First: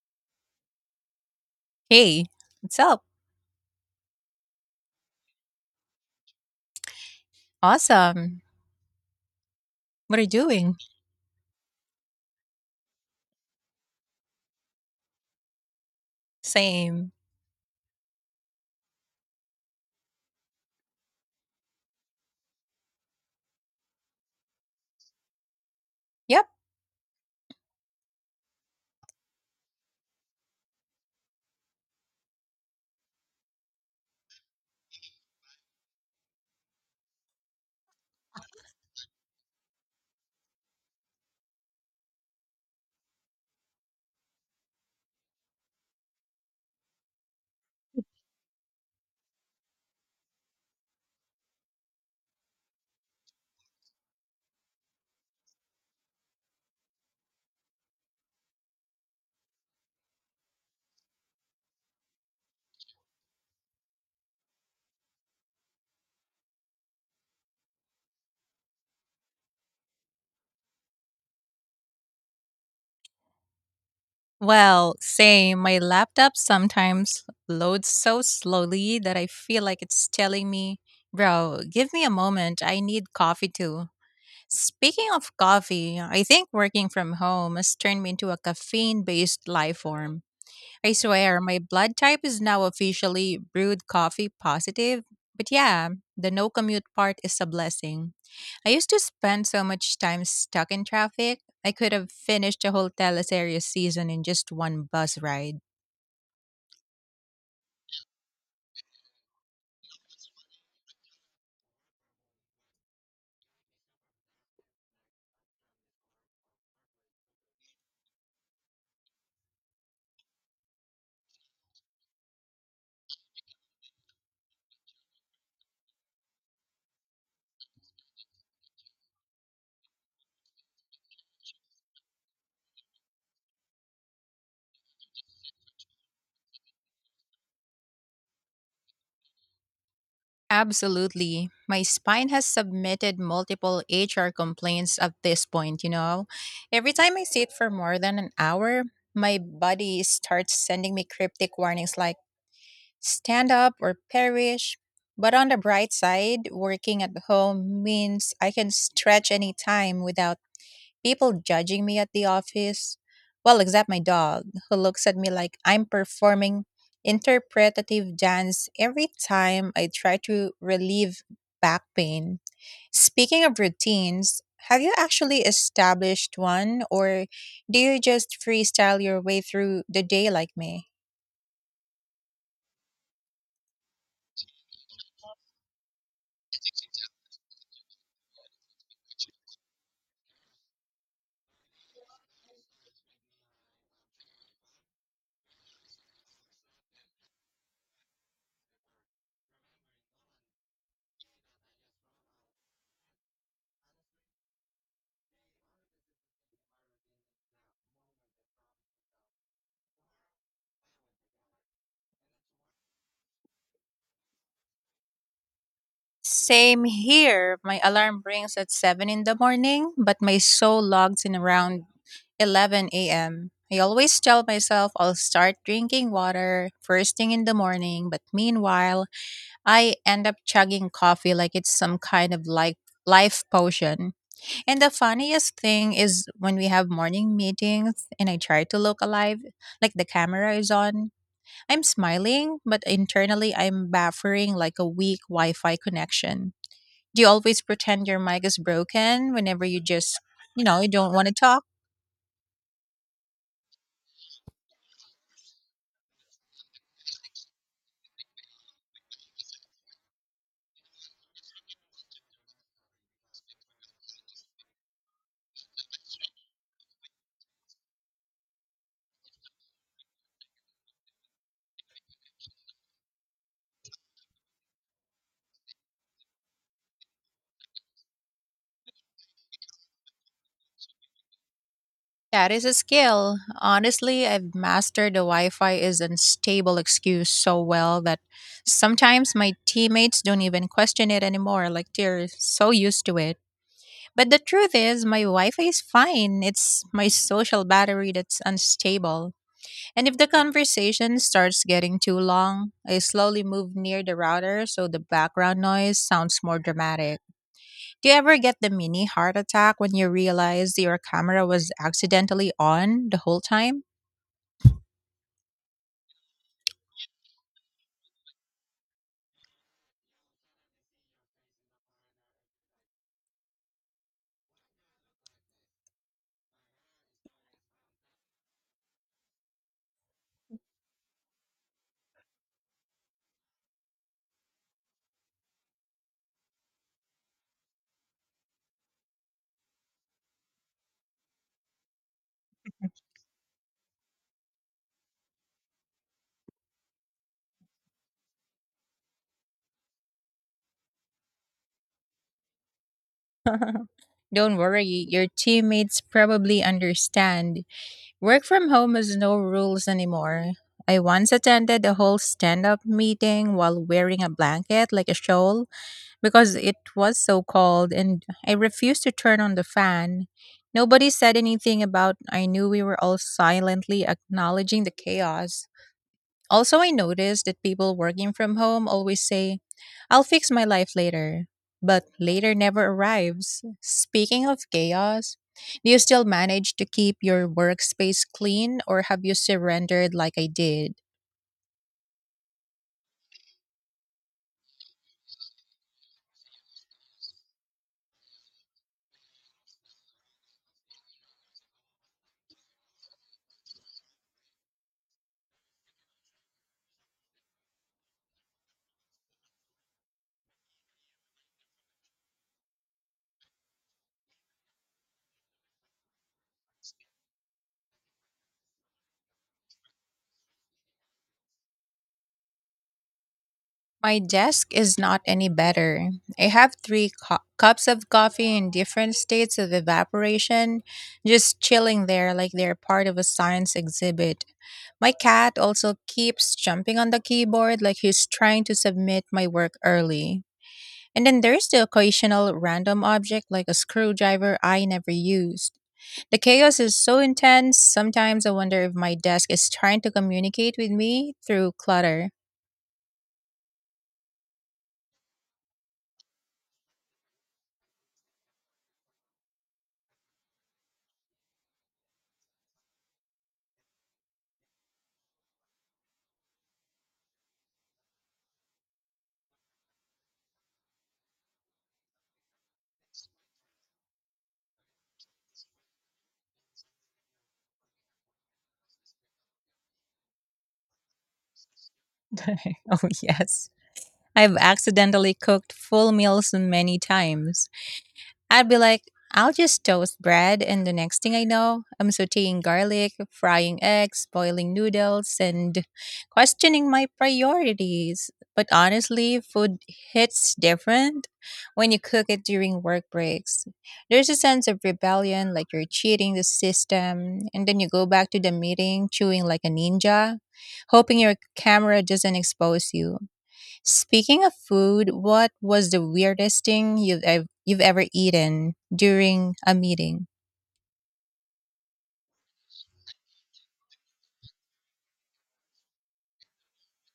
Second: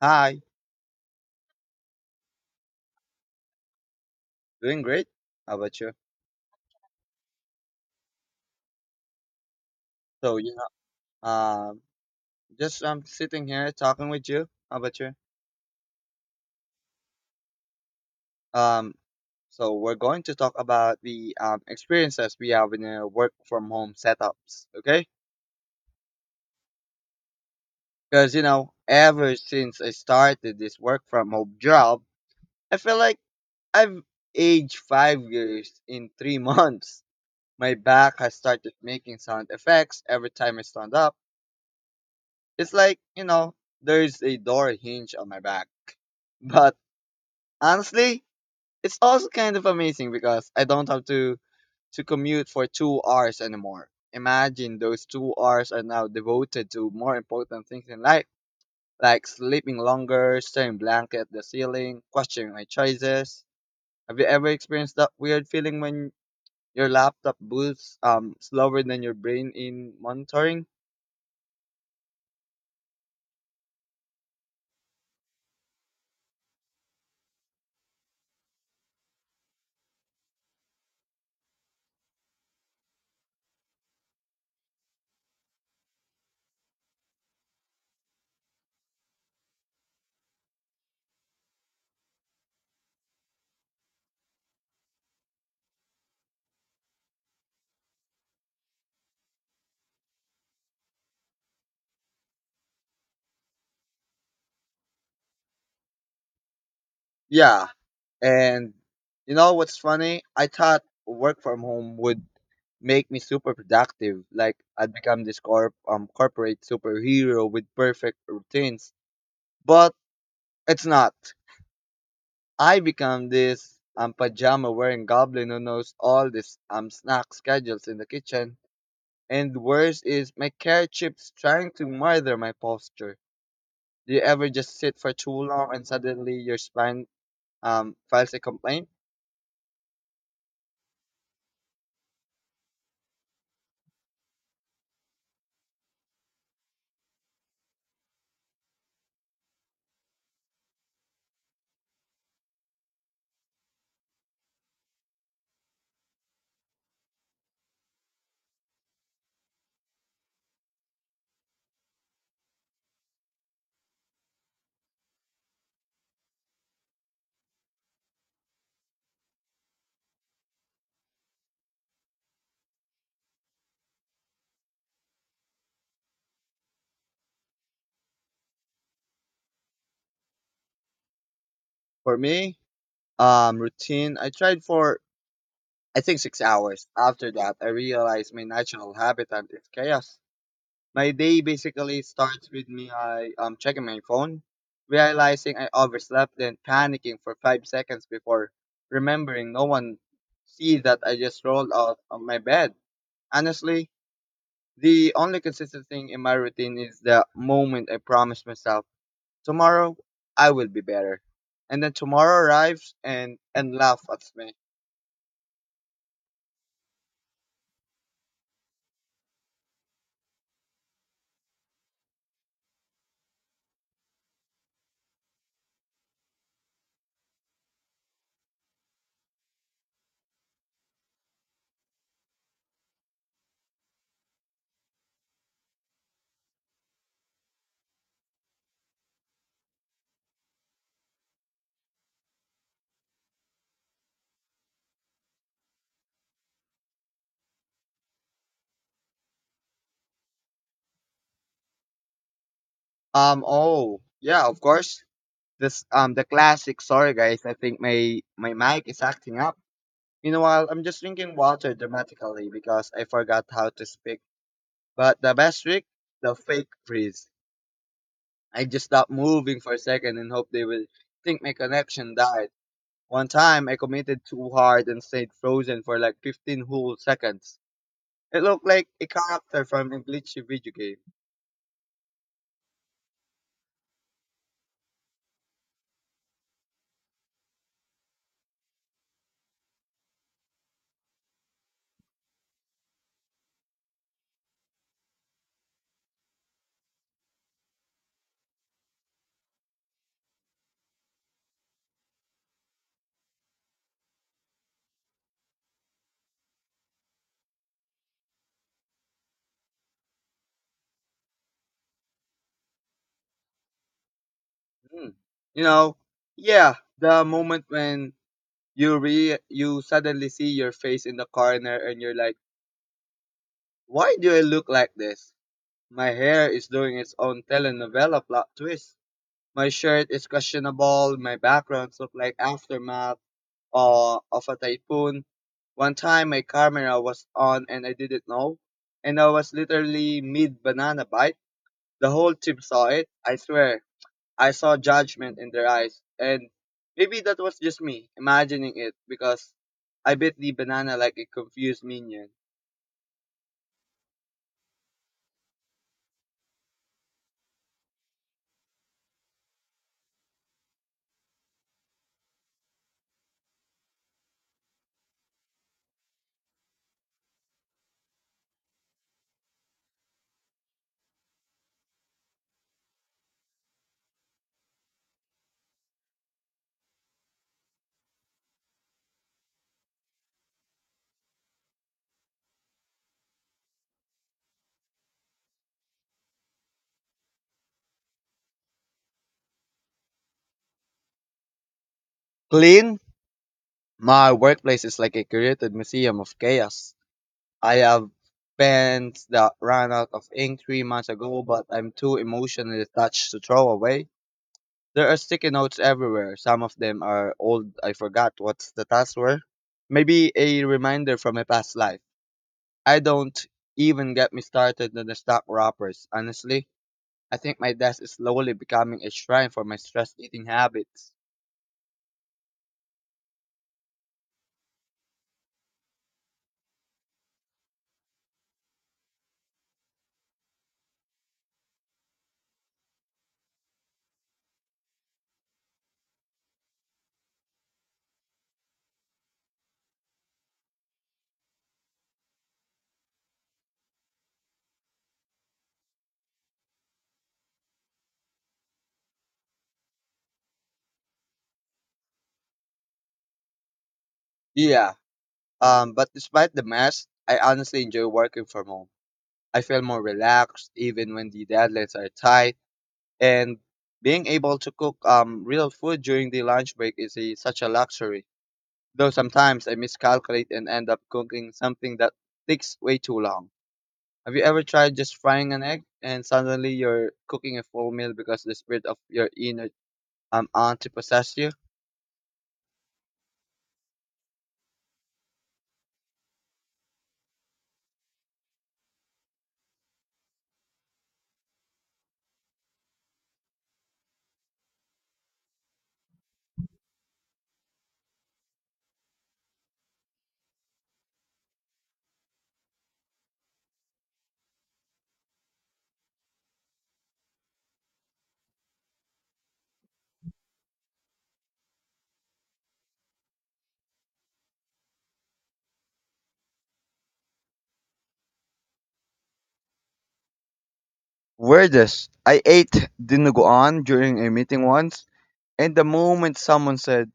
Hi, Hey, what's up? doing great. How about you? Awesome. What are you So, doing? know, um, just I'm sitting here talking with you. How about you? Same. Um, so we're going to talk about the experiences we have in work from home setups, okay? Yep. Because ever since I started this work from home job, I feel like I've aged 5 years in three months. My back has started making sound effects every time I stand up. It's like, there's a door hinge on my back. But honestly, it's also kind of amazing because I don't have to commute for 2 hours anymore. Imagine those 2 hours are now devoted to more important things in life, like sleeping longer, staring blank at the ceiling, questioning my choices. Have you ever experienced that weird feeling when your laptop boots slower than your brain in monitoring? Well, same. My laptop sometimes loads so slowly that I feel like it's telling me, bro, give me a moment. I need coffee too. Speaking of coffee, I think working from home has turned me into a caffeine based life form. I swear, my blood type is now officially brewed coffee positive. But yeah, the no commute part is a blessing. I used to spend so much time stuck in traffic, I could have finished a whole teleseries season in just one bus ride. Yeah, and you know what's funny? I thought work from home would make me super productive. Like I'd become this corporate superhero with perfect routines. But it's not. I become this pajama wearing goblin who knows all this snack schedules in the kitchen. And worse is my carrot chips trying to murder my posture. Do you ever just sit for too long and suddenly your spine files a complaint? Absolutely. My spine has submitted multiple HR complaints at this point, Every time I sit for more than an hour, my body starts sending me cryptic warnings like, stand up or perish. But on the bright side, working at home means I can stretch any time without people judging me at the office. Well, except my dog, who looks at me like I'm performing interpretative dance every time I try to relieve back pain. Speaking of routines, have you actually established one or do you just freestyle your way through the day like me? For me, routine I tried for I think 6 hours. After that, I realized my natural habitat is chaos. My day basically starts with me I checking my phone, realizing I overslept, then panicking for 5 seconds before remembering no one see that I just rolled out of my bed. Honestly, the only consistent thing in my routine is the moment I promise myself tomorrow I will be better, and then tomorrow arrives and laugh at me. Same here. My alarm rings at 7 in the morning, but my soul logs in around 11 a.m. I always tell myself I'll start drinking water first thing in the morning, but meanwhile, I end up chugging coffee like it's some kind of like life potion. And the funniest thing is when we have morning meetings and I try to look alive, like the camera is on, I'm smiling, but internally I'm buffering like a weak Wi-Fi connection. Do you always pretend your mic is broken whenever you just, you don't want to talk? Oh, yeah. Of course. This the classic. Sorry, guys. I think my mic is acting up. Meanwhile, I'm just drinking water dramatically because I forgot how to speak. But the best trick, the fake freeze. I just stopped moving for a second and hope they will think my connection died. One time, I committed too hard and stayed frozen for like 15 whole seconds. It looked like a character from a glitchy video game. That is a skill. Honestly, I've mastered the Wi Fi is unstable excuse so well that sometimes my teammates don't even question it anymore. Like they're so used to it. But the truth is, my Wi Fi is fine. It's my social battery that's unstable. And if the conversation starts getting too long, I slowly move near the router so the background noise sounds more dramatic. Do you ever get the mini heart attack when you realize your camera was accidentally on the whole time? Hmm. You know, yeah, the moment when you suddenly see your face in the corner and you're like, why do I look like this? My hair is doing its own telenovela plot twist. My shirt is questionable. My backgrounds look like aftermath of a typhoon. One time my camera was on and I didn't know, and I was literally mid banana bite. The whole team saw it. I swear, I saw judgment in their eyes, and maybe that was just me imagining it because I bit the banana like a confused minion. Don't worry, your teammates probably understand. Work from home has no rules anymore. I once attended a whole stand up meeting while wearing a blanket like a shawl because it was so cold and I refused to turn on the fan. Nobody said anything about I knew we were all silently acknowledging the chaos. Also, I noticed that people working from home always say, I'll fix my life later, but later never arrives. Speaking of chaos, do you still manage to keep your workspace clean or have you surrendered like I did? Clean? My workplace is like a curated museum of chaos. I have pens that ran out of ink 3 months ago, but I'm too emotionally attached to throw away. There are sticky notes everywhere. Some of them are old. I forgot what's the tasks were. Maybe a reminder from a past life. I don't even get me started on the stock wrappers. Honestly, I think my desk is slowly becoming a shrine for my stress eating habits. My desk is not any better. I have three cups of coffee in different states of evaporation, just chilling there like they're part of a science exhibit. My cat also keeps jumping on the keyboard like he's trying to submit my work early. And then there's the occasional random object like a screwdriver I never used. The chaos is so intense, sometimes I wonder if my desk is trying to communicate with me through clutter. Yeah, but despite the mess, I honestly enjoy working from home. I feel more relaxed even when the deadlines are tight, and being able to cook real food during the lunch break is such a luxury. Though sometimes I miscalculate and end up cooking something that takes way too long. Have you ever tried just frying an egg and suddenly you're cooking a full meal because the spirit of your inner auntie possessed you? Oh, yes. I've accidentally cooked full meals many times. I'd be like, I'll just toast bread, and the next thing I know, I'm sauteing garlic, frying eggs, boiling noodles, and questioning my priorities. But honestly, food hits different when you cook it during work breaks. There's a sense of rebellion, like you're cheating the system, and then you go back to the meeting chewing like a ninja, hoping your camera doesn't expose you. Speaking of food, what was the weirdest thing you've ever eaten during a meeting? Weirdest. I ate dinuguan during a meeting once, and the moment someone said,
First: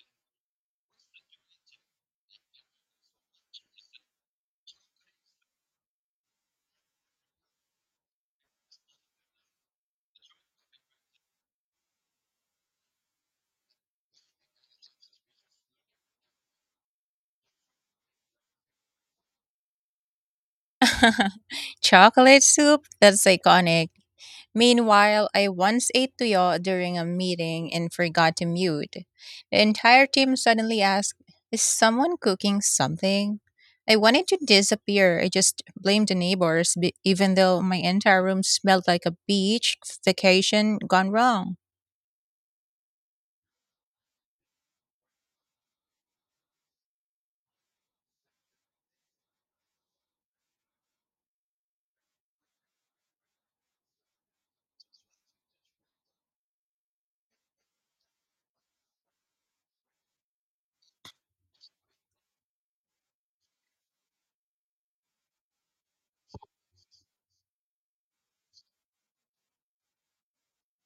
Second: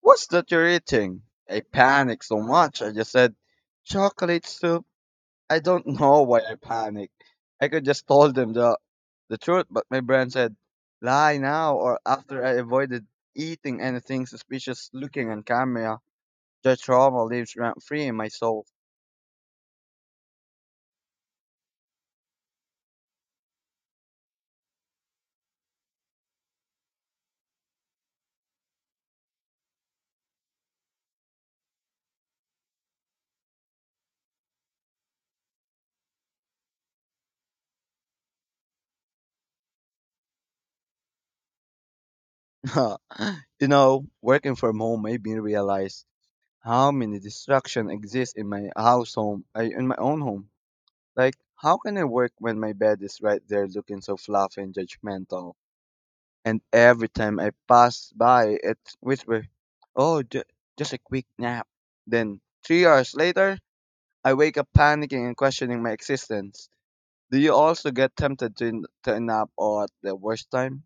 "What's that you're eating?" I panicked so much. I just said, "Chocolate soup." I don't know why I panicked. I could just told them the truth, but my brain said, "Lie now," or after I avoided eating anything suspicious looking on camera. The trauma lives rent free in my soul. Chocolate soup? That's iconic. Meanwhile, I once ate tuyo during a meeting and forgot to mute. The entire team suddenly asked, is someone cooking something? I wanted to disappear. I just blamed the neighbors, even though my entire room smelled like a beach vacation gone wrong. You know, working from home made me realize how many distractions exist in my own home. Like, how can I work when my bed is right there looking so fluffy and judgmental? And every time I pass by, it whispers, oh, just a quick nap. Then, 3 hours later, I wake up panicking and questioning my existence. Do you also get tempted to nap or at the worst time?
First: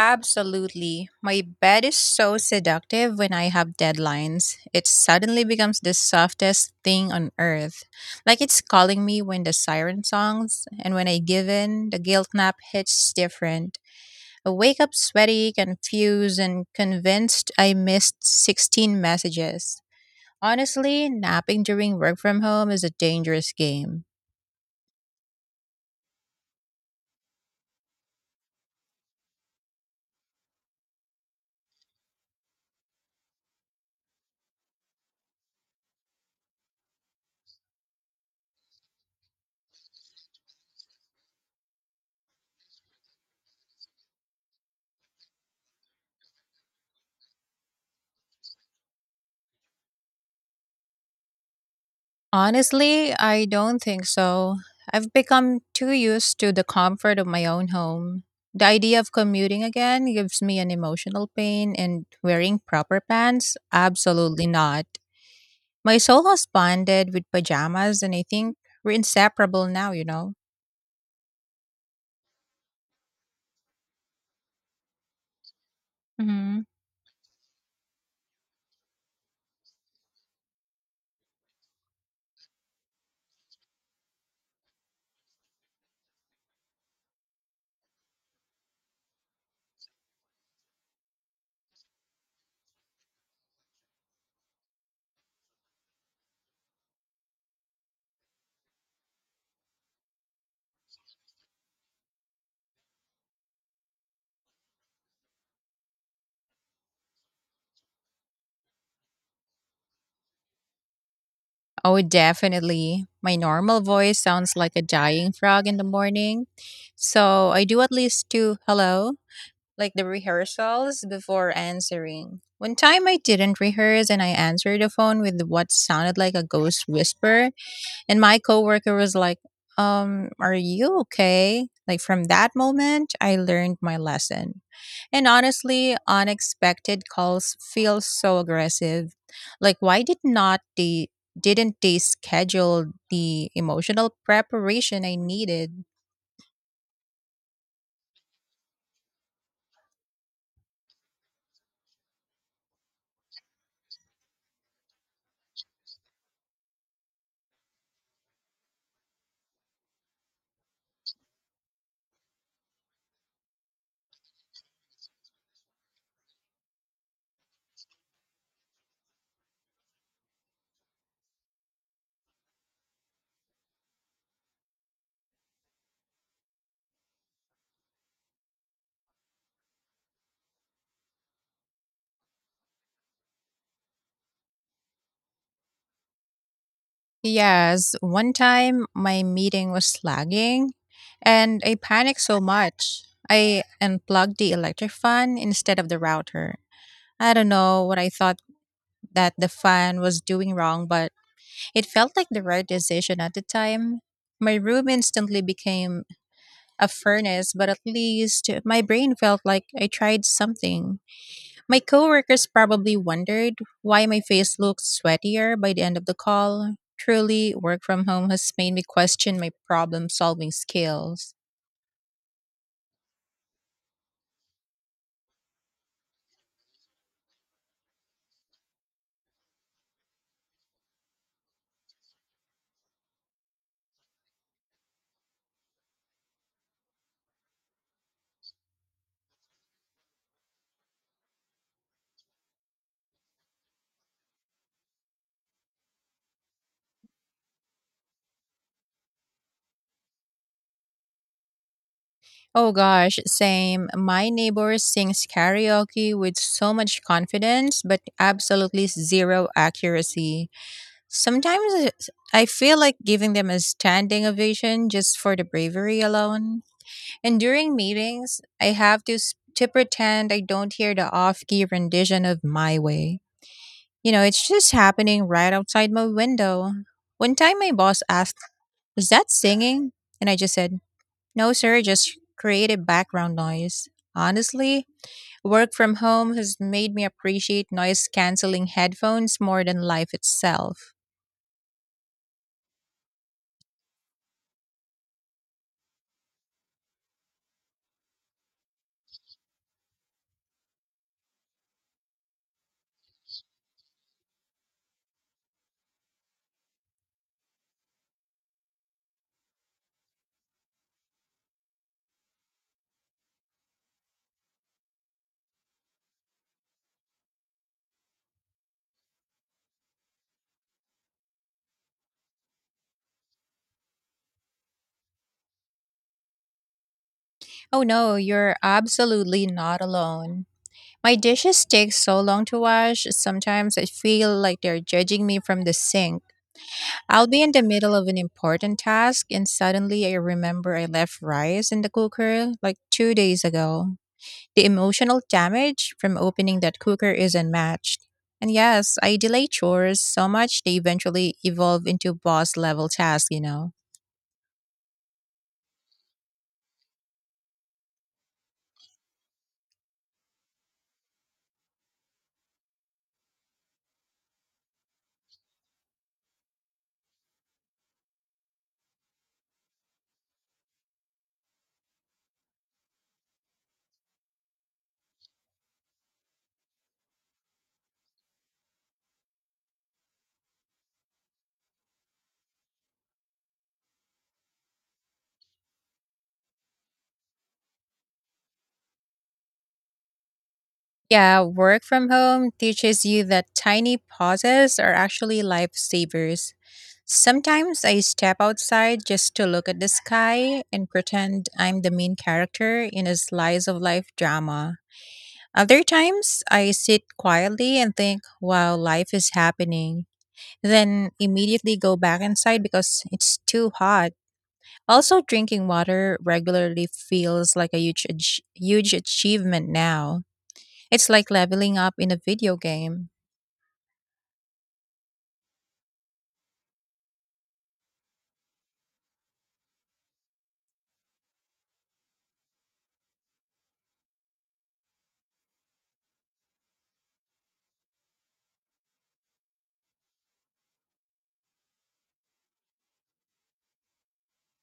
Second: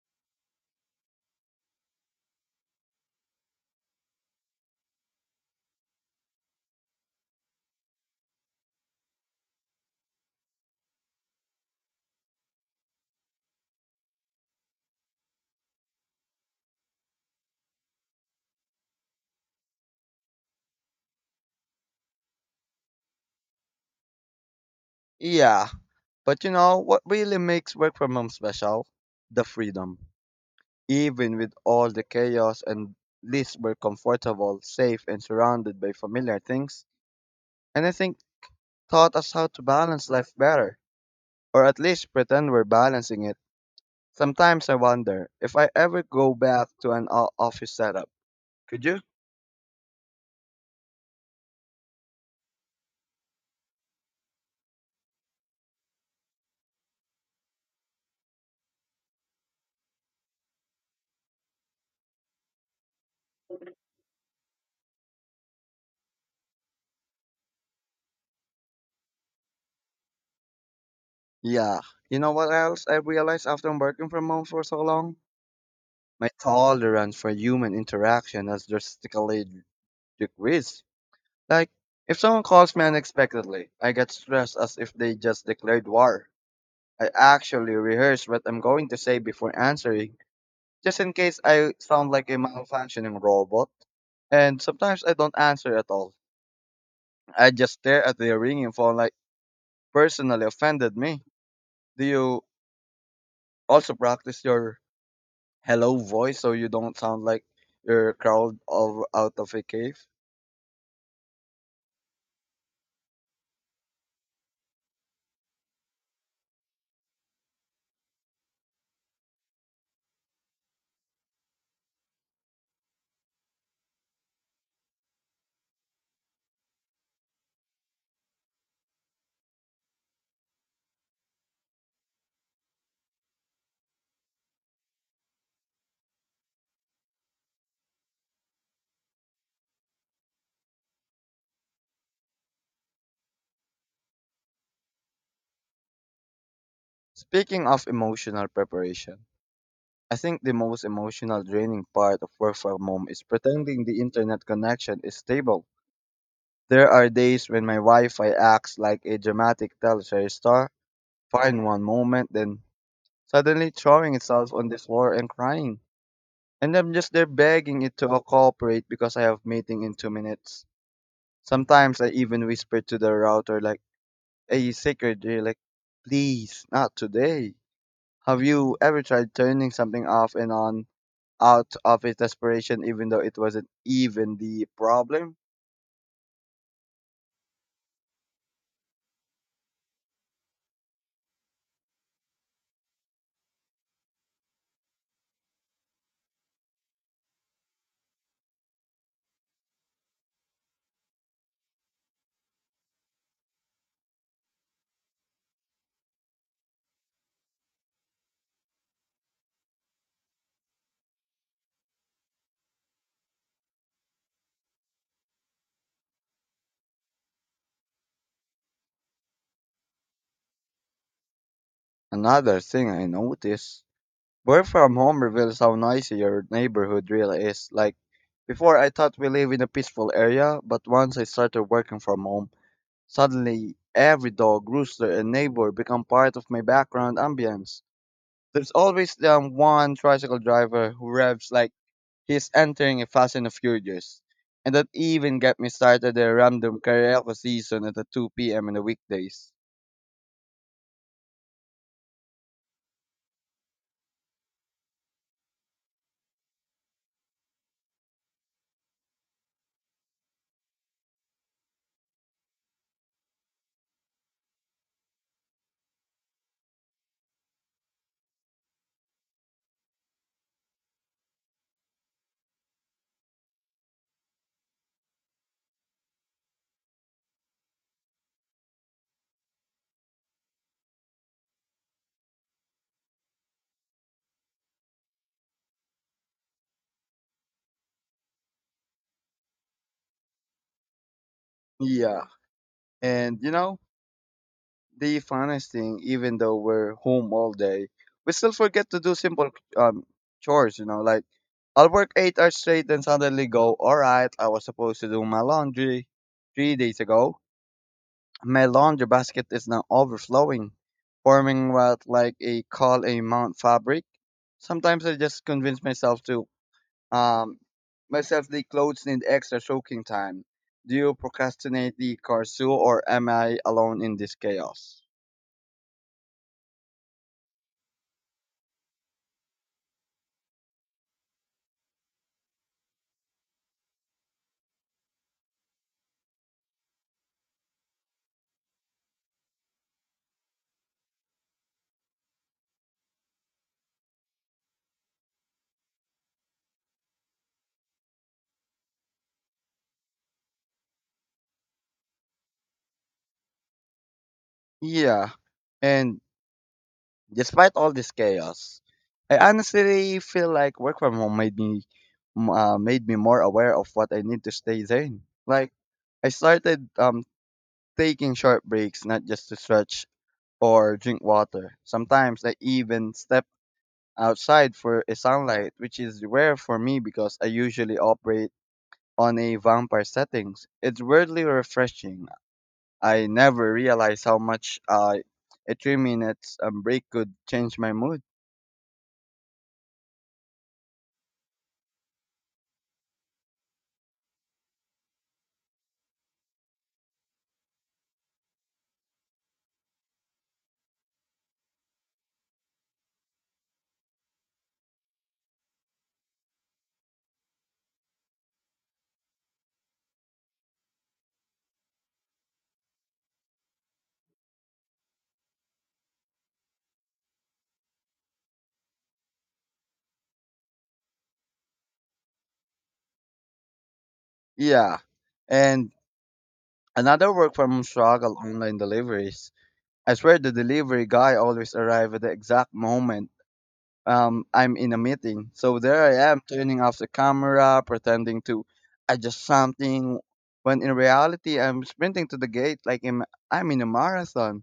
Absolutely. My bed is so seductive when I have deadlines. It suddenly becomes the softest thing on earth. Like it's calling me when the siren songs, and when I give in, the guilt nap hits different. I wake up sweaty, confused, and convinced I missed 16 messages. Honestly, napping during work from home is a dangerous game. Yeah, but you know what really makes work from home special? The freedom. Even with all the chaos and least we're comfortable, safe, and surrounded by familiar things. And I think taught us how to balance life better, or at least pretend we're balancing it. Sometimes I wonder if I ever go back to an office setup. Could you? Honestly, I don't think so. I've become too used to the comfort of my own home. The idea of commuting again gives me an emotional pain, and wearing proper pants? Absolutely not. My soul has bonded with pajamas, and I think we're inseparable now, Yeah. You know what else I realized after working from home for so long? My Hmm. tolerance for human interaction has drastically decreased. Like, if someone calls me unexpectedly, I get stressed as if they just declared war. I actually rehearse what I'm going to say before answering, just in case I sound like a malfunctioning robot. And sometimes I don't answer at all. I just stare at the ringing phone like personally offended me. Do you also practice your hello voice so you don't sound like you're crawled out of a cave? Oh, definitely. My normal voice sounds like a dying frog in the morning. So I do at least two hello like the rehearsals before answering. One time I didn't rehearse and I answered the phone with what sounded like a ghost whisper, and my coworker was like, are you okay?" Like from that moment, I learned my lesson. And honestly, unexpected calls feel so aggressive. Like why did not they didn't they schedule the emotional preparation I needed? Speaking of emotional preparation, I think the most emotional draining part of work from home is pretending the internet connection is stable. There are days when my Wi-Fi acts like a dramatic teleserry star, fine one moment, then suddenly throwing itself on the floor and crying. And I'm just there begging it to cooperate because I have meeting in 2 minutes. Sometimes I even whisper to the router like, "Hey, secretary, like, please, not today." Have you ever tried turning something off and on out of his desperation, even though it wasn't even the problem? Yes, one time my meeting was lagging and I panicked so much. I unplugged the electric fan instead of the router. I don't know what I thought that the fan was doing wrong, but it felt like the right decision at the time. My room instantly became a furnace, but at least my brain felt like I tried something. My coworkers probably wondered why my face looked sweatier by the end of the call. Truly, work from home has made me question my problem solving skills. Another thing I noticed work from home reveals how noisy your neighborhood really is. Like, before I thought we live in a peaceful area, but once I started working from home, suddenly every dog, rooster, and neighbor become part of my background ambience. There's always the one tricycle driver who revs like he's entering a Fast and the Furious. And that even got me started a random karaoke season at the 2 p.m. on the weekdays. Oh gosh, same. My neighbor sings karaoke with so much confidence, but absolutely zero accuracy. I feel like giving them a standing ovation just for the bravery alone. And during meetings, I have to to pretend I don't hear the off-key rendition of "My Way." It's just happening right outside my window. One time my boss asked, is that singing? And I just said, no, sir, just creative background noise. Honestly, work from home has made me appreciate noise canceling headphones more than life itself. Yeah. And you know, the funnest thing, even though we're home all day, we still forget to do simple um, chores, like I'll work 8 hours straight and suddenly go, all right, I was supposed to do my laundry 3 days ago. My laundry basket is now overflowing, forming what like a call a mount fabric. Sometimes I just convince myself to um myself the clothes need extra soaking time. Do you procrastinate the carsu or am I alone in this chaos? Oh no, you're absolutely not alone. My dishes take so long to wash, sometimes I feel like they're judging me from the sink. I'll be in the middle of an important task and suddenly I remember I left rice in the cooker like 2 days ago. The emotional damage from opening that cooker is unmatched. And yes, I delay chores so much they eventually evolve into boss level tasks, Yeah. And despite all this chaos, I honestly feel like work from home made me made me more aware of what I need to stay sane. Like I started taking short breaks, not just to stretch or drink water. Sometimes I even step outside for a sunlight, which is rare for me because I usually operate on a vampire settings. It's weirdly refreshing. I never realized how much a 3 minutes break could change my mood. Yeah, work from home teaches you that tiny pauses are actually lifesavers. Sometimes I step outside just to look at the sky and pretend I'm the main character in a slice of life drama. Other times, I sit quietly and think, wow, life is happening. Then immediately go back inside because it's too hot. Also, drinking water regularly feels like a huge achievement now. It's like leveling up in a video game. Yeah, and another work from home struggle online deliveries. I swear the delivery guy always arrived at the exact moment I'm in a meeting. So there I am turning off the camera, pretending to adjust something, when in reality I'm sprinting to the gate like I'm in a marathon.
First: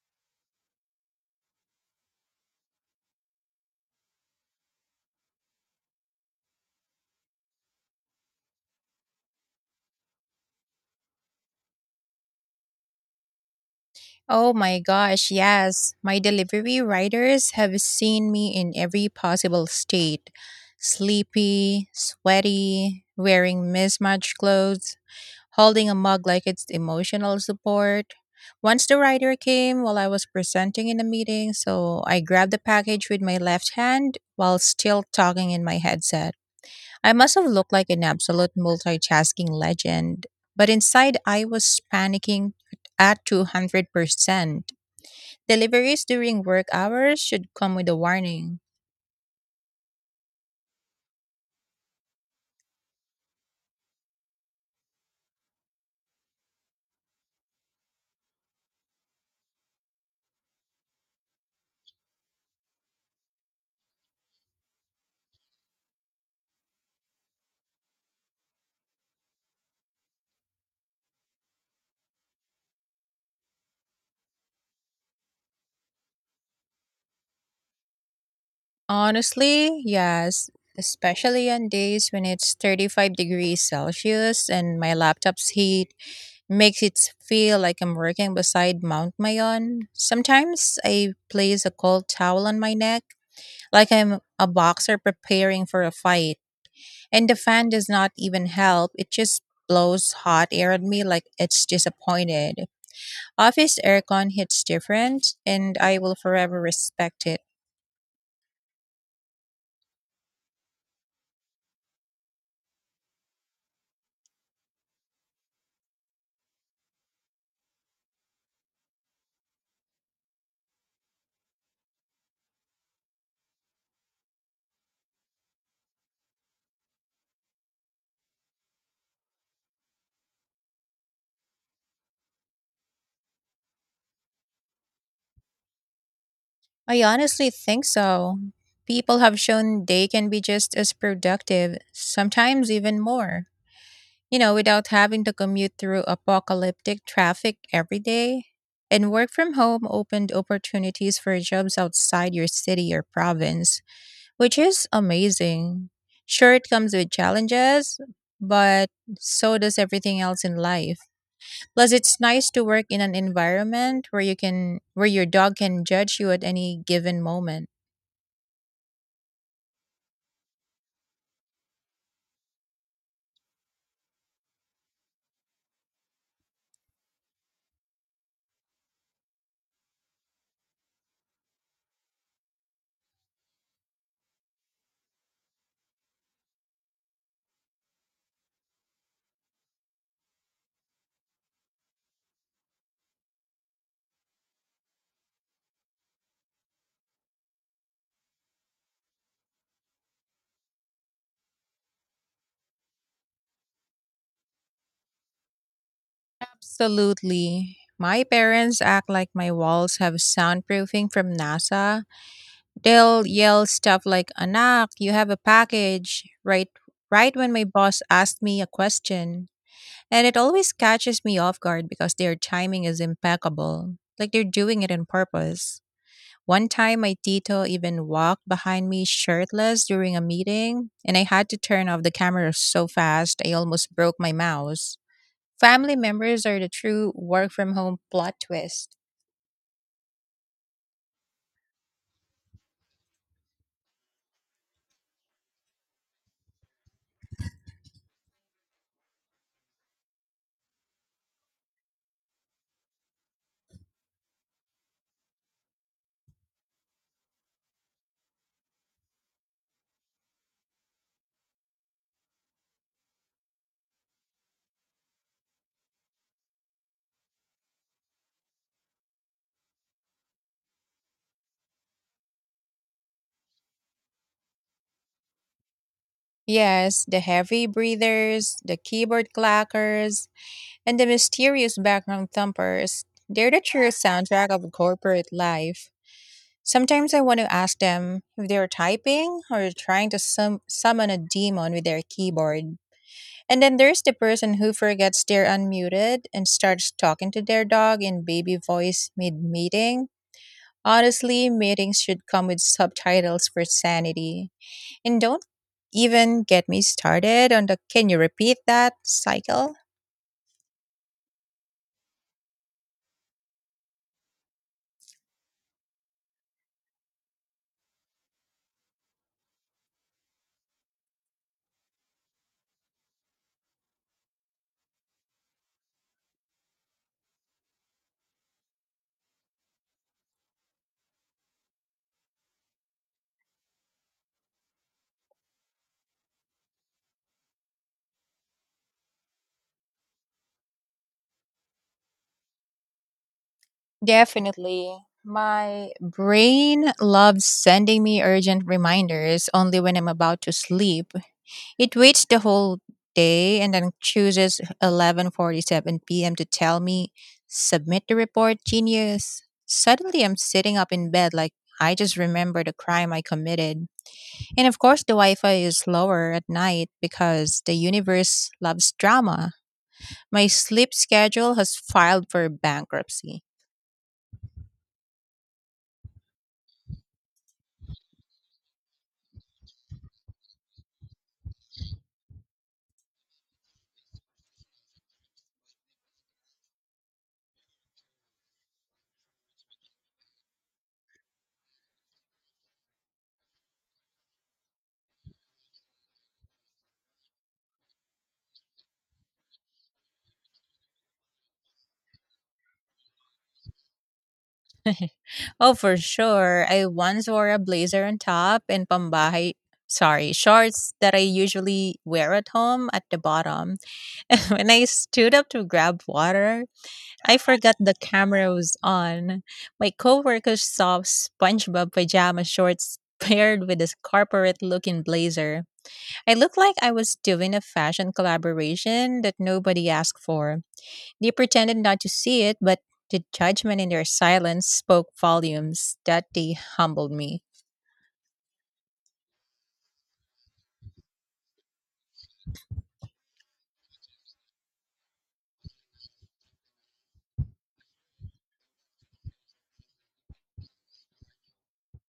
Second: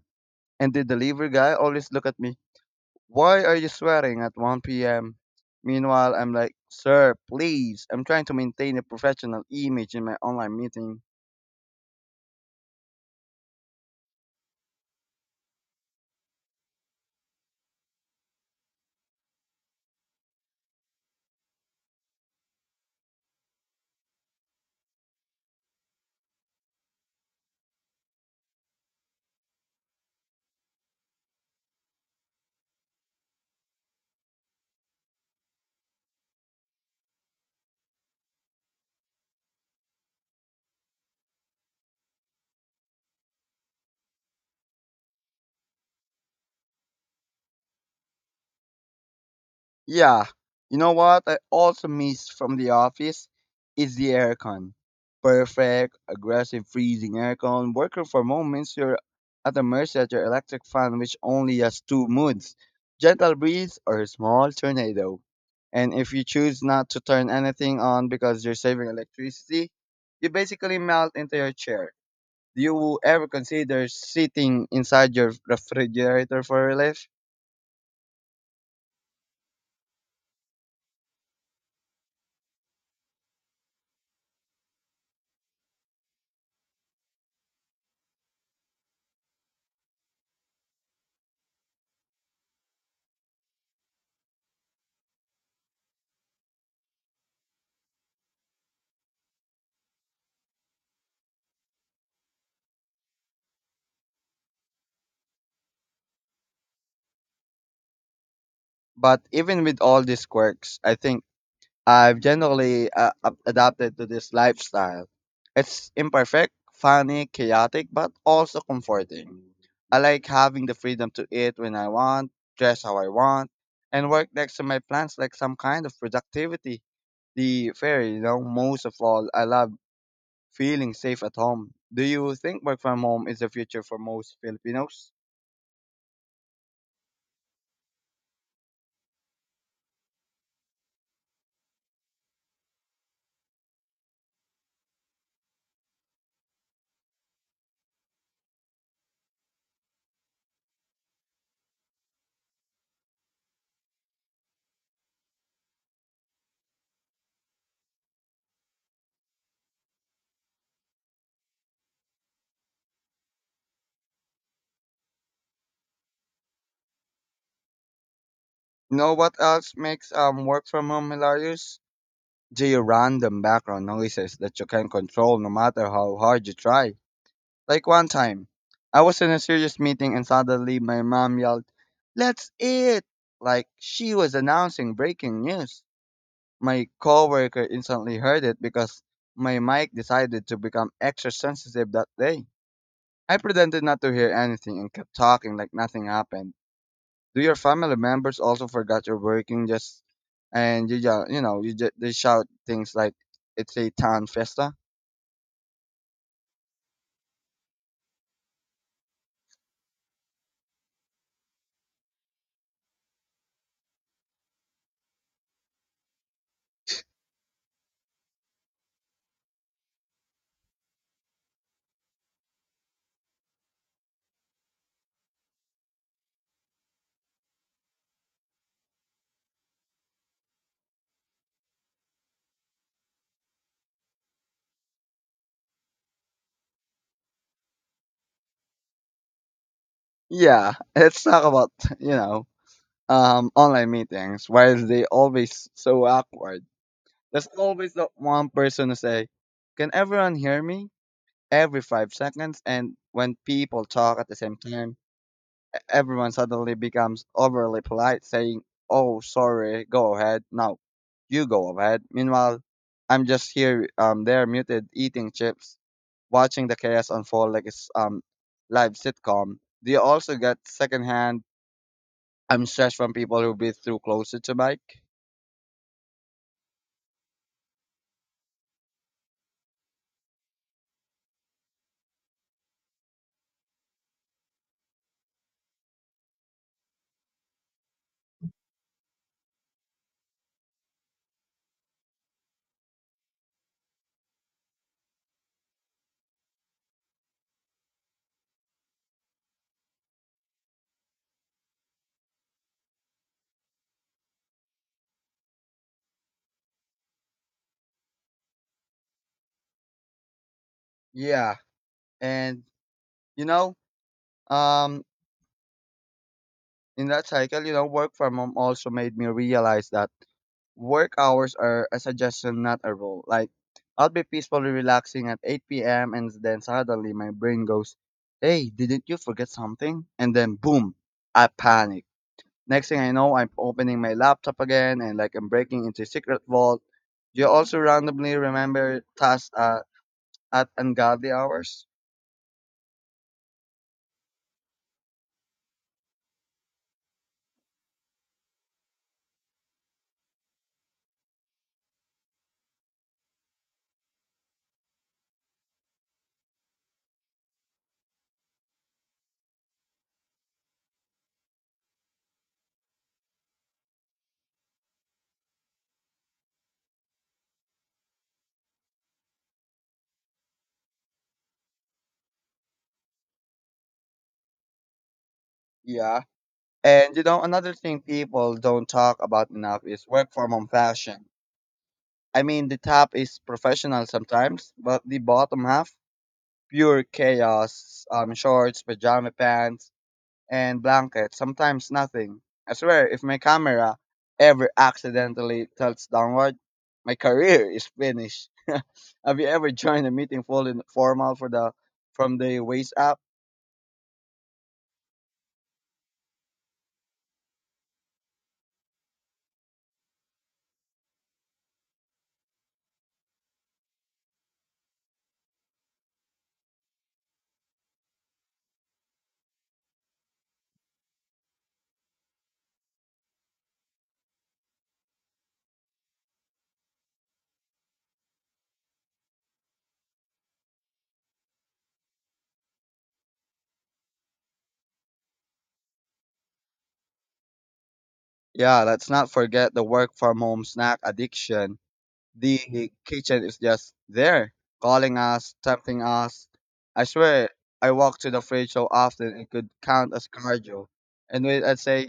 And the delivery guy always look at me, why are you sweating at 1 p.m.? Meanwhile, I'm like, sir, please, I'm trying to maintain a professional image in my online meeting. Oh my gosh, yes. My delivery riders have seen me in every possible state sleepy, sweaty, wearing mismatched clothes, holding a mug like it's emotional support. Once the rider came while I was presenting in a meeting, so I grabbed the package with my left hand while still talking in my headset. I must have looked like an absolute multitasking legend, but inside I was panicking at 200%. Deliveries during work hours should come with a warning. Yeah, you know what I also miss from the office is the aircon. Perfect, aggressive freezing aircon, working for moments you're at the mercy of your electric fan which only has two moods, gentle breeze or a small tornado. And if you choose not to turn anything on because you're saving electricity, you basically melt into your chair. Do you ever consider sitting inside your refrigerator for relief? Honestly, yes, especially on days when it's 35 degrees Celsius and my laptop's heat makes it feel like I'm working beside Mount Mayon. Sometimes I place a cold towel on my neck like I'm a boxer preparing for a fight. And the fan does not even help. It just blows hot air at me like it's disappointed. Office aircon hits different, and I will forever respect it. But even with all these quirks, I think I've generally adapted to this lifestyle. It's imperfect, funny, chaotic, but also comforting. I like having the freedom to eat when I want, dress how I want, and work next to my plans like some kind of productivity. The fairy, most of all, I love feeling safe at home. Do you think work from home is the future for most Filipinos? I honestly think so. People have shown they can be just as productive, sometimes even more, without having to commute through apocalyptic traffic every day. And work from home opened opportunities for jobs outside your city or province which is amazing. Sure, it comes with challenges, but so does everything else in life. Plus, it's nice to work in an environment where your dog can judge you at any given moment. You know what else makes work from home hilarious? The random background noises that you can control no matter how hard you try. Like one time, I was in a serious meeting and suddenly my mom yelled, "Let's eat!" Like she was announcing breaking news. My coworker instantly heard it because my mic decided to become extra sensitive that day. I pretended not to hear anything and kept talking like nothing happened. Do your family members also forgot you're working just and you ju- you know you just they shout things like it's a town fiesta? Absolutely. My parents act like my walls have soundproofing from NASA. They'll yell stuff like, Anak, you have a package, right? Right when my boss asked me a question. And it always catches me off guard because their timing is impeccable, like they're doing it on purpose. One time, my tito even walked behind me shirtless during a meeting, and I had to turn off the camera so fast I almost broke my mouse. Family members are the true work from home plot twist. Yeah, let's talk about you know online meetings. Why is they always so awkward? There's always that one person to say, "Can everyone hear me?" every five seconds, and when people talk at the same time everyone suddenly becomes overly polite, saying, "Oh, sorry, go ahead. No, you go ahead." Meanwhile, I'm just there, muted, eating chips, watching the chaos unfold like it's live sitcom. Do you also get secondhand stress from people who breathe through closer to Mike? Yes, the heavy breathers, the keyboard clackers, and the mysterious background thumpers. They're the true soundtrack of corporate life. Sometimes I want to ask them if they're typing or trying to summon a demon with their keyboard. And then there's the person who forgets they're unmuted and starts talking to their dog in baby voice mid meeting. Honestly, meetings should come with subtitles for sanity. And don't even get me started on the can you repeat that cycle? Yeah. And, you know, um, in that cycle, work from home also made me realize that work hours are a suggestion, not a rule. Like, I'll be peacefully relaxing at 8 p.m. and then suddenly my brain goes, "Hey, didn't you forget something?" And then boom, I panic. Next thing I know, I'm opening my laptop again and like I'm breaking into a secret vault. Do you also randomly remember tasks at ungodly hours? Definitely. My brain loves sending me urgent reminders only when I'm about to sleep. It waits the whole day and then chooses 11:47 p.m. to tell me submit the report, genius. Suddenly I'm sitting up in bed like I just remembered a crime I committed. And of course the Wi-Fi is slower at night because the universe loves drama. My sleep schedule has filed for bankruptcy. Yeah. And you know, another thing people don't talk about enough is work from home fashion. I mean, the top is professional sometimes, but the bottom half pure chaos, shorts, pajama pants, and blankets, sometimes nothing. I swear, if my camera ever accidentally tilts downward, my career is finished. Have you ever joined a meeting full in formal for the from the waist up? Oh, for sure. I once wore a blazer on top and pambahay, sorry, shorts that I usually wear at home at the bottom. When I stood up to grab water, I forgot the camera was on. My coworkers saw SpongeBob pajama shorts paired with this corporate looking blazer. I looked like I was doing a fashion collaboration that nobody asked for. They pretended not to see it, but the judgment in their silence spoke volumes that they humbled me. Yeah, let's not forget the work from home snack addiction. The kitchen is just there, calling us, tempting us. I swear, I walk to the fridge so often it could count as cardio. And wait, I'd say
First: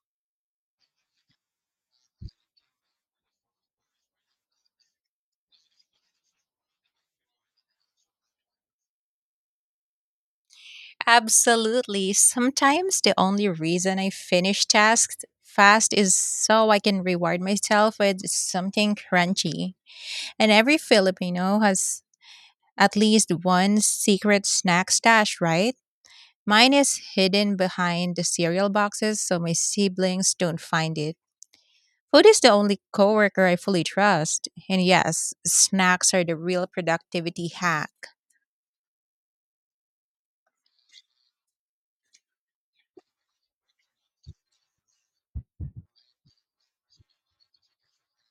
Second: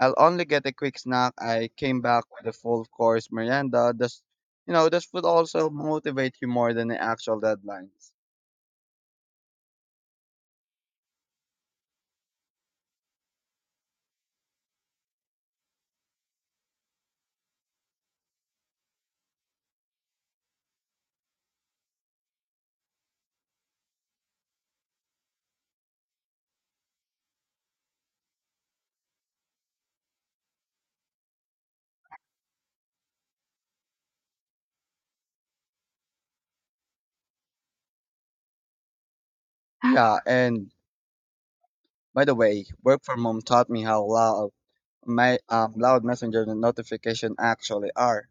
I'll only get a quick snack. I came back with a full course Miranda. This, you know, this would also motivate you more than the actual deadlines. Absolutely. Sometimes the only reason I finish tasks fast is so I can reward myself with something crunchy. And every Filipino has at least one secret snack stash, right? Mine is hidden behind the cereal boxes so my siblings don't find it. Food is the only coworker I fully trust. And yes, snacks are the real productivity hack. Yeah, and by the way, work from home taught me how loud my loud messenger notification actually are.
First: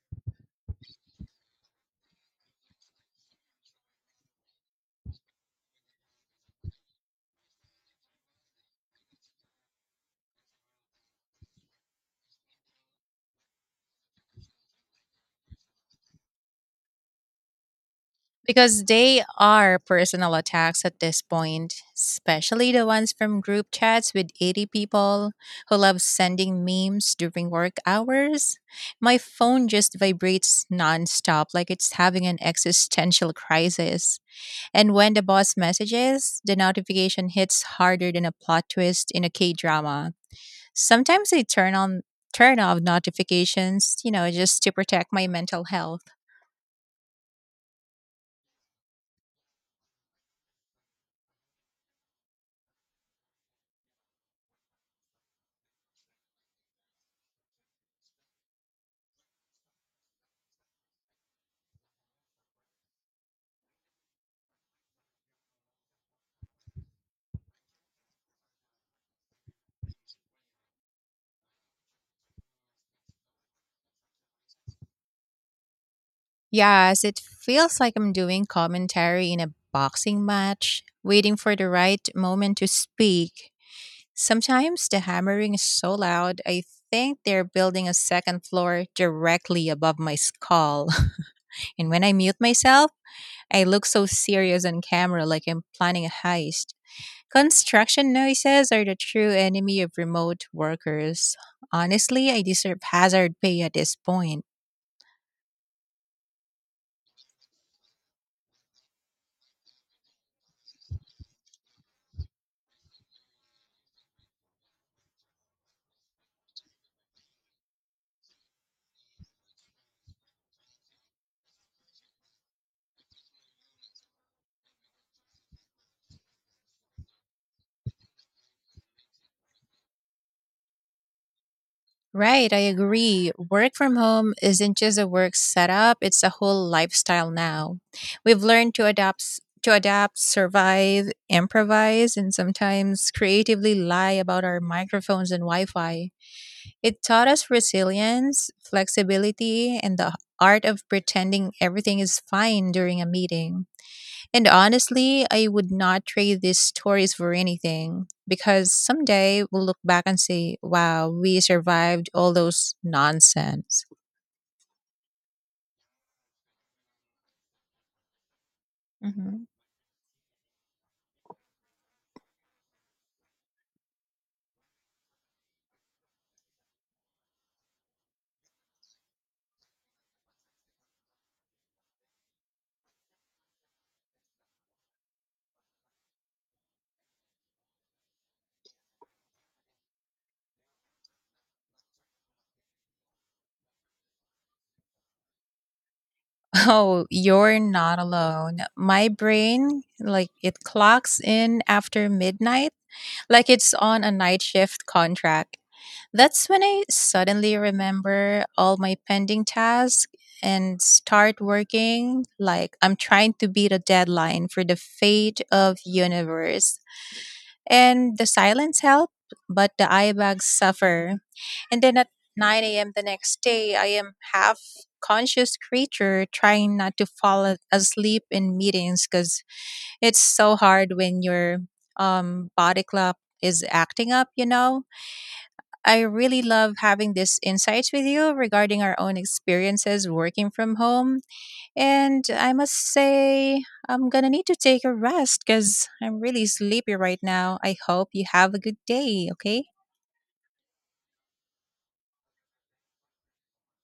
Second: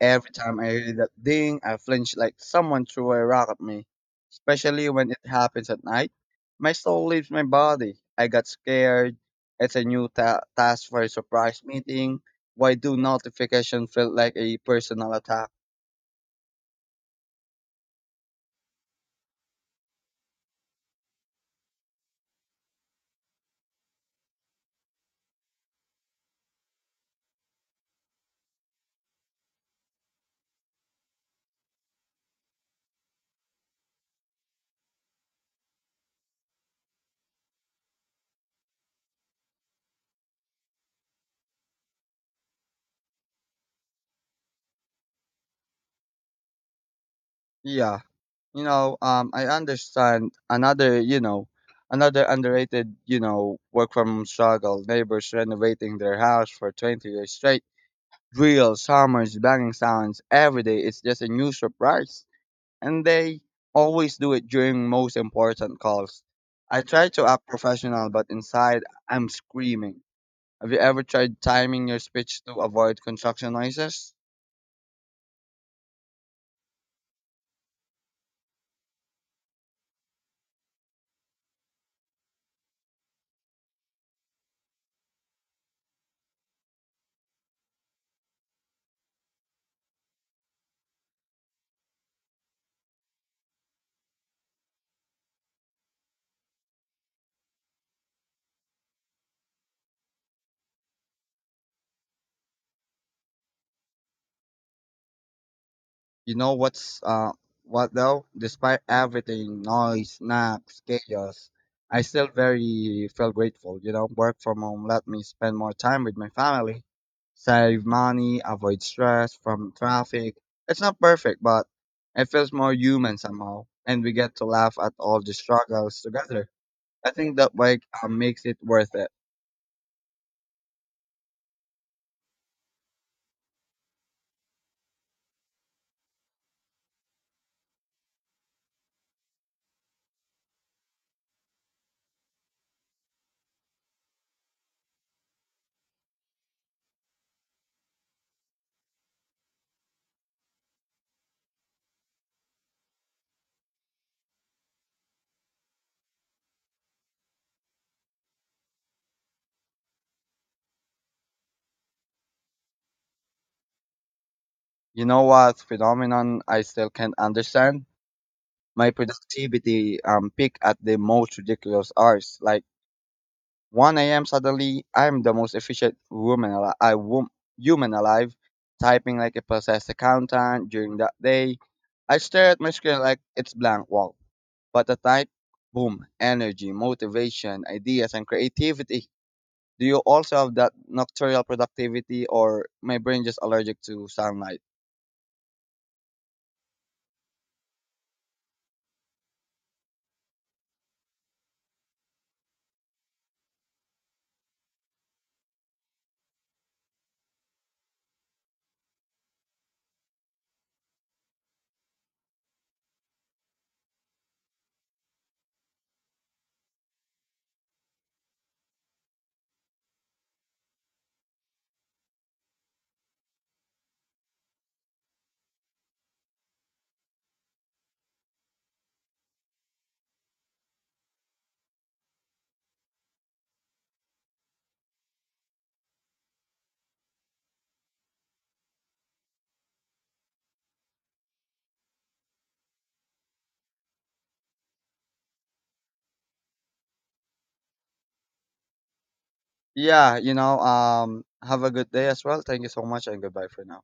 Every time I hear that ding, I flinch like someone threw a rock at me. Especially when it happens at night, my soul leaves my body. I got scared. It's a new task for a surprise meeting. Why do notification feel like a personal attack? Because they are personal attacks at this point, especially the ones from group chats with 80 people who love sending memes during work hours. My phone just vibrates nonstop, like it's having an existential crisis. And when the boss messages, the notification hits harder than a plot twist in a K drama. Sometimes I turn off notifications, you know, just to protect my mental health. Yeah, I understand another underrated, work from home struggle. Neighbors renovating their house for 20 years straight. Drills, hammers, banging sounds every day. It's just a new surprise and they always do it during most important calls. I try to act professional, but inside I'm screaming. Have you ever tried timing your speech to avoid construction noises? Yes, it feels like I'm doing commentary in a boxing match, waiting for the right moment to speak. Sometimes the hammering is so loud, I think they're building a second floor directly above my skull. And when I mute myself, I look so serious on camera like I'm planning a heist. Construction noises are the true enemy of remote workers. Honestly, I deserve hazard pay at this point. You know what though? Despite everything, noise, naps, chaos, I still very feel grateful. You know, work from home let me spend more time with my family, save money, avoid stress from traffic. It's not perfect, but it feels more human somehow, and we get to laugh at all the struggles together. I think that makes it worth it. Right, I agree. Work from home isn't just a work setup, it's a whole lifestyle now. We've learned to adapt, survive, improvise, and sometimes creatively lie about our microphones and Wi-Fi. It taught us resilience, flexibility, and the art of pretending everything is fine during a meeting. And honestly, I would not trade these stories for anything because someday we'll look back and say, wow, we survived all those nonsense. You know what phenomenon I still can't understand? My Hmm. productivity peak at the most ridiculous hours like 1 a.m. Suddenly, I'm the most efficient woman alive, human alive, typing like a possessed accountant during that day. I stare at my screen like it's blank wall. But at night, boom, energy, motivation, ideas, and creativity. Do you also have that nocturnal productivity, or my brain just allergic to sunlight? Oh, you're not alone. My brain, like, it clocks in after midnight, like it's on a night shift contract. That's when I suddenly remember all my pending tasks and start working like I'm trying to beat a deadline for the fate of universe. And the silence help, but the eye bags suffer. And then at 9 a.m. the next day, I am half conscious creature trying not to asleep in meetings because it's so hard when your body clock is acting up, you know? I really love having these insights with you regarding our own experiences working from home. And I must say, I'm going to need to take a rest because I'm really sleepy right now. I hope you have a good day. Okay. Yeah, you know. Have a good day as well. Thank you so much, and goodbye for now.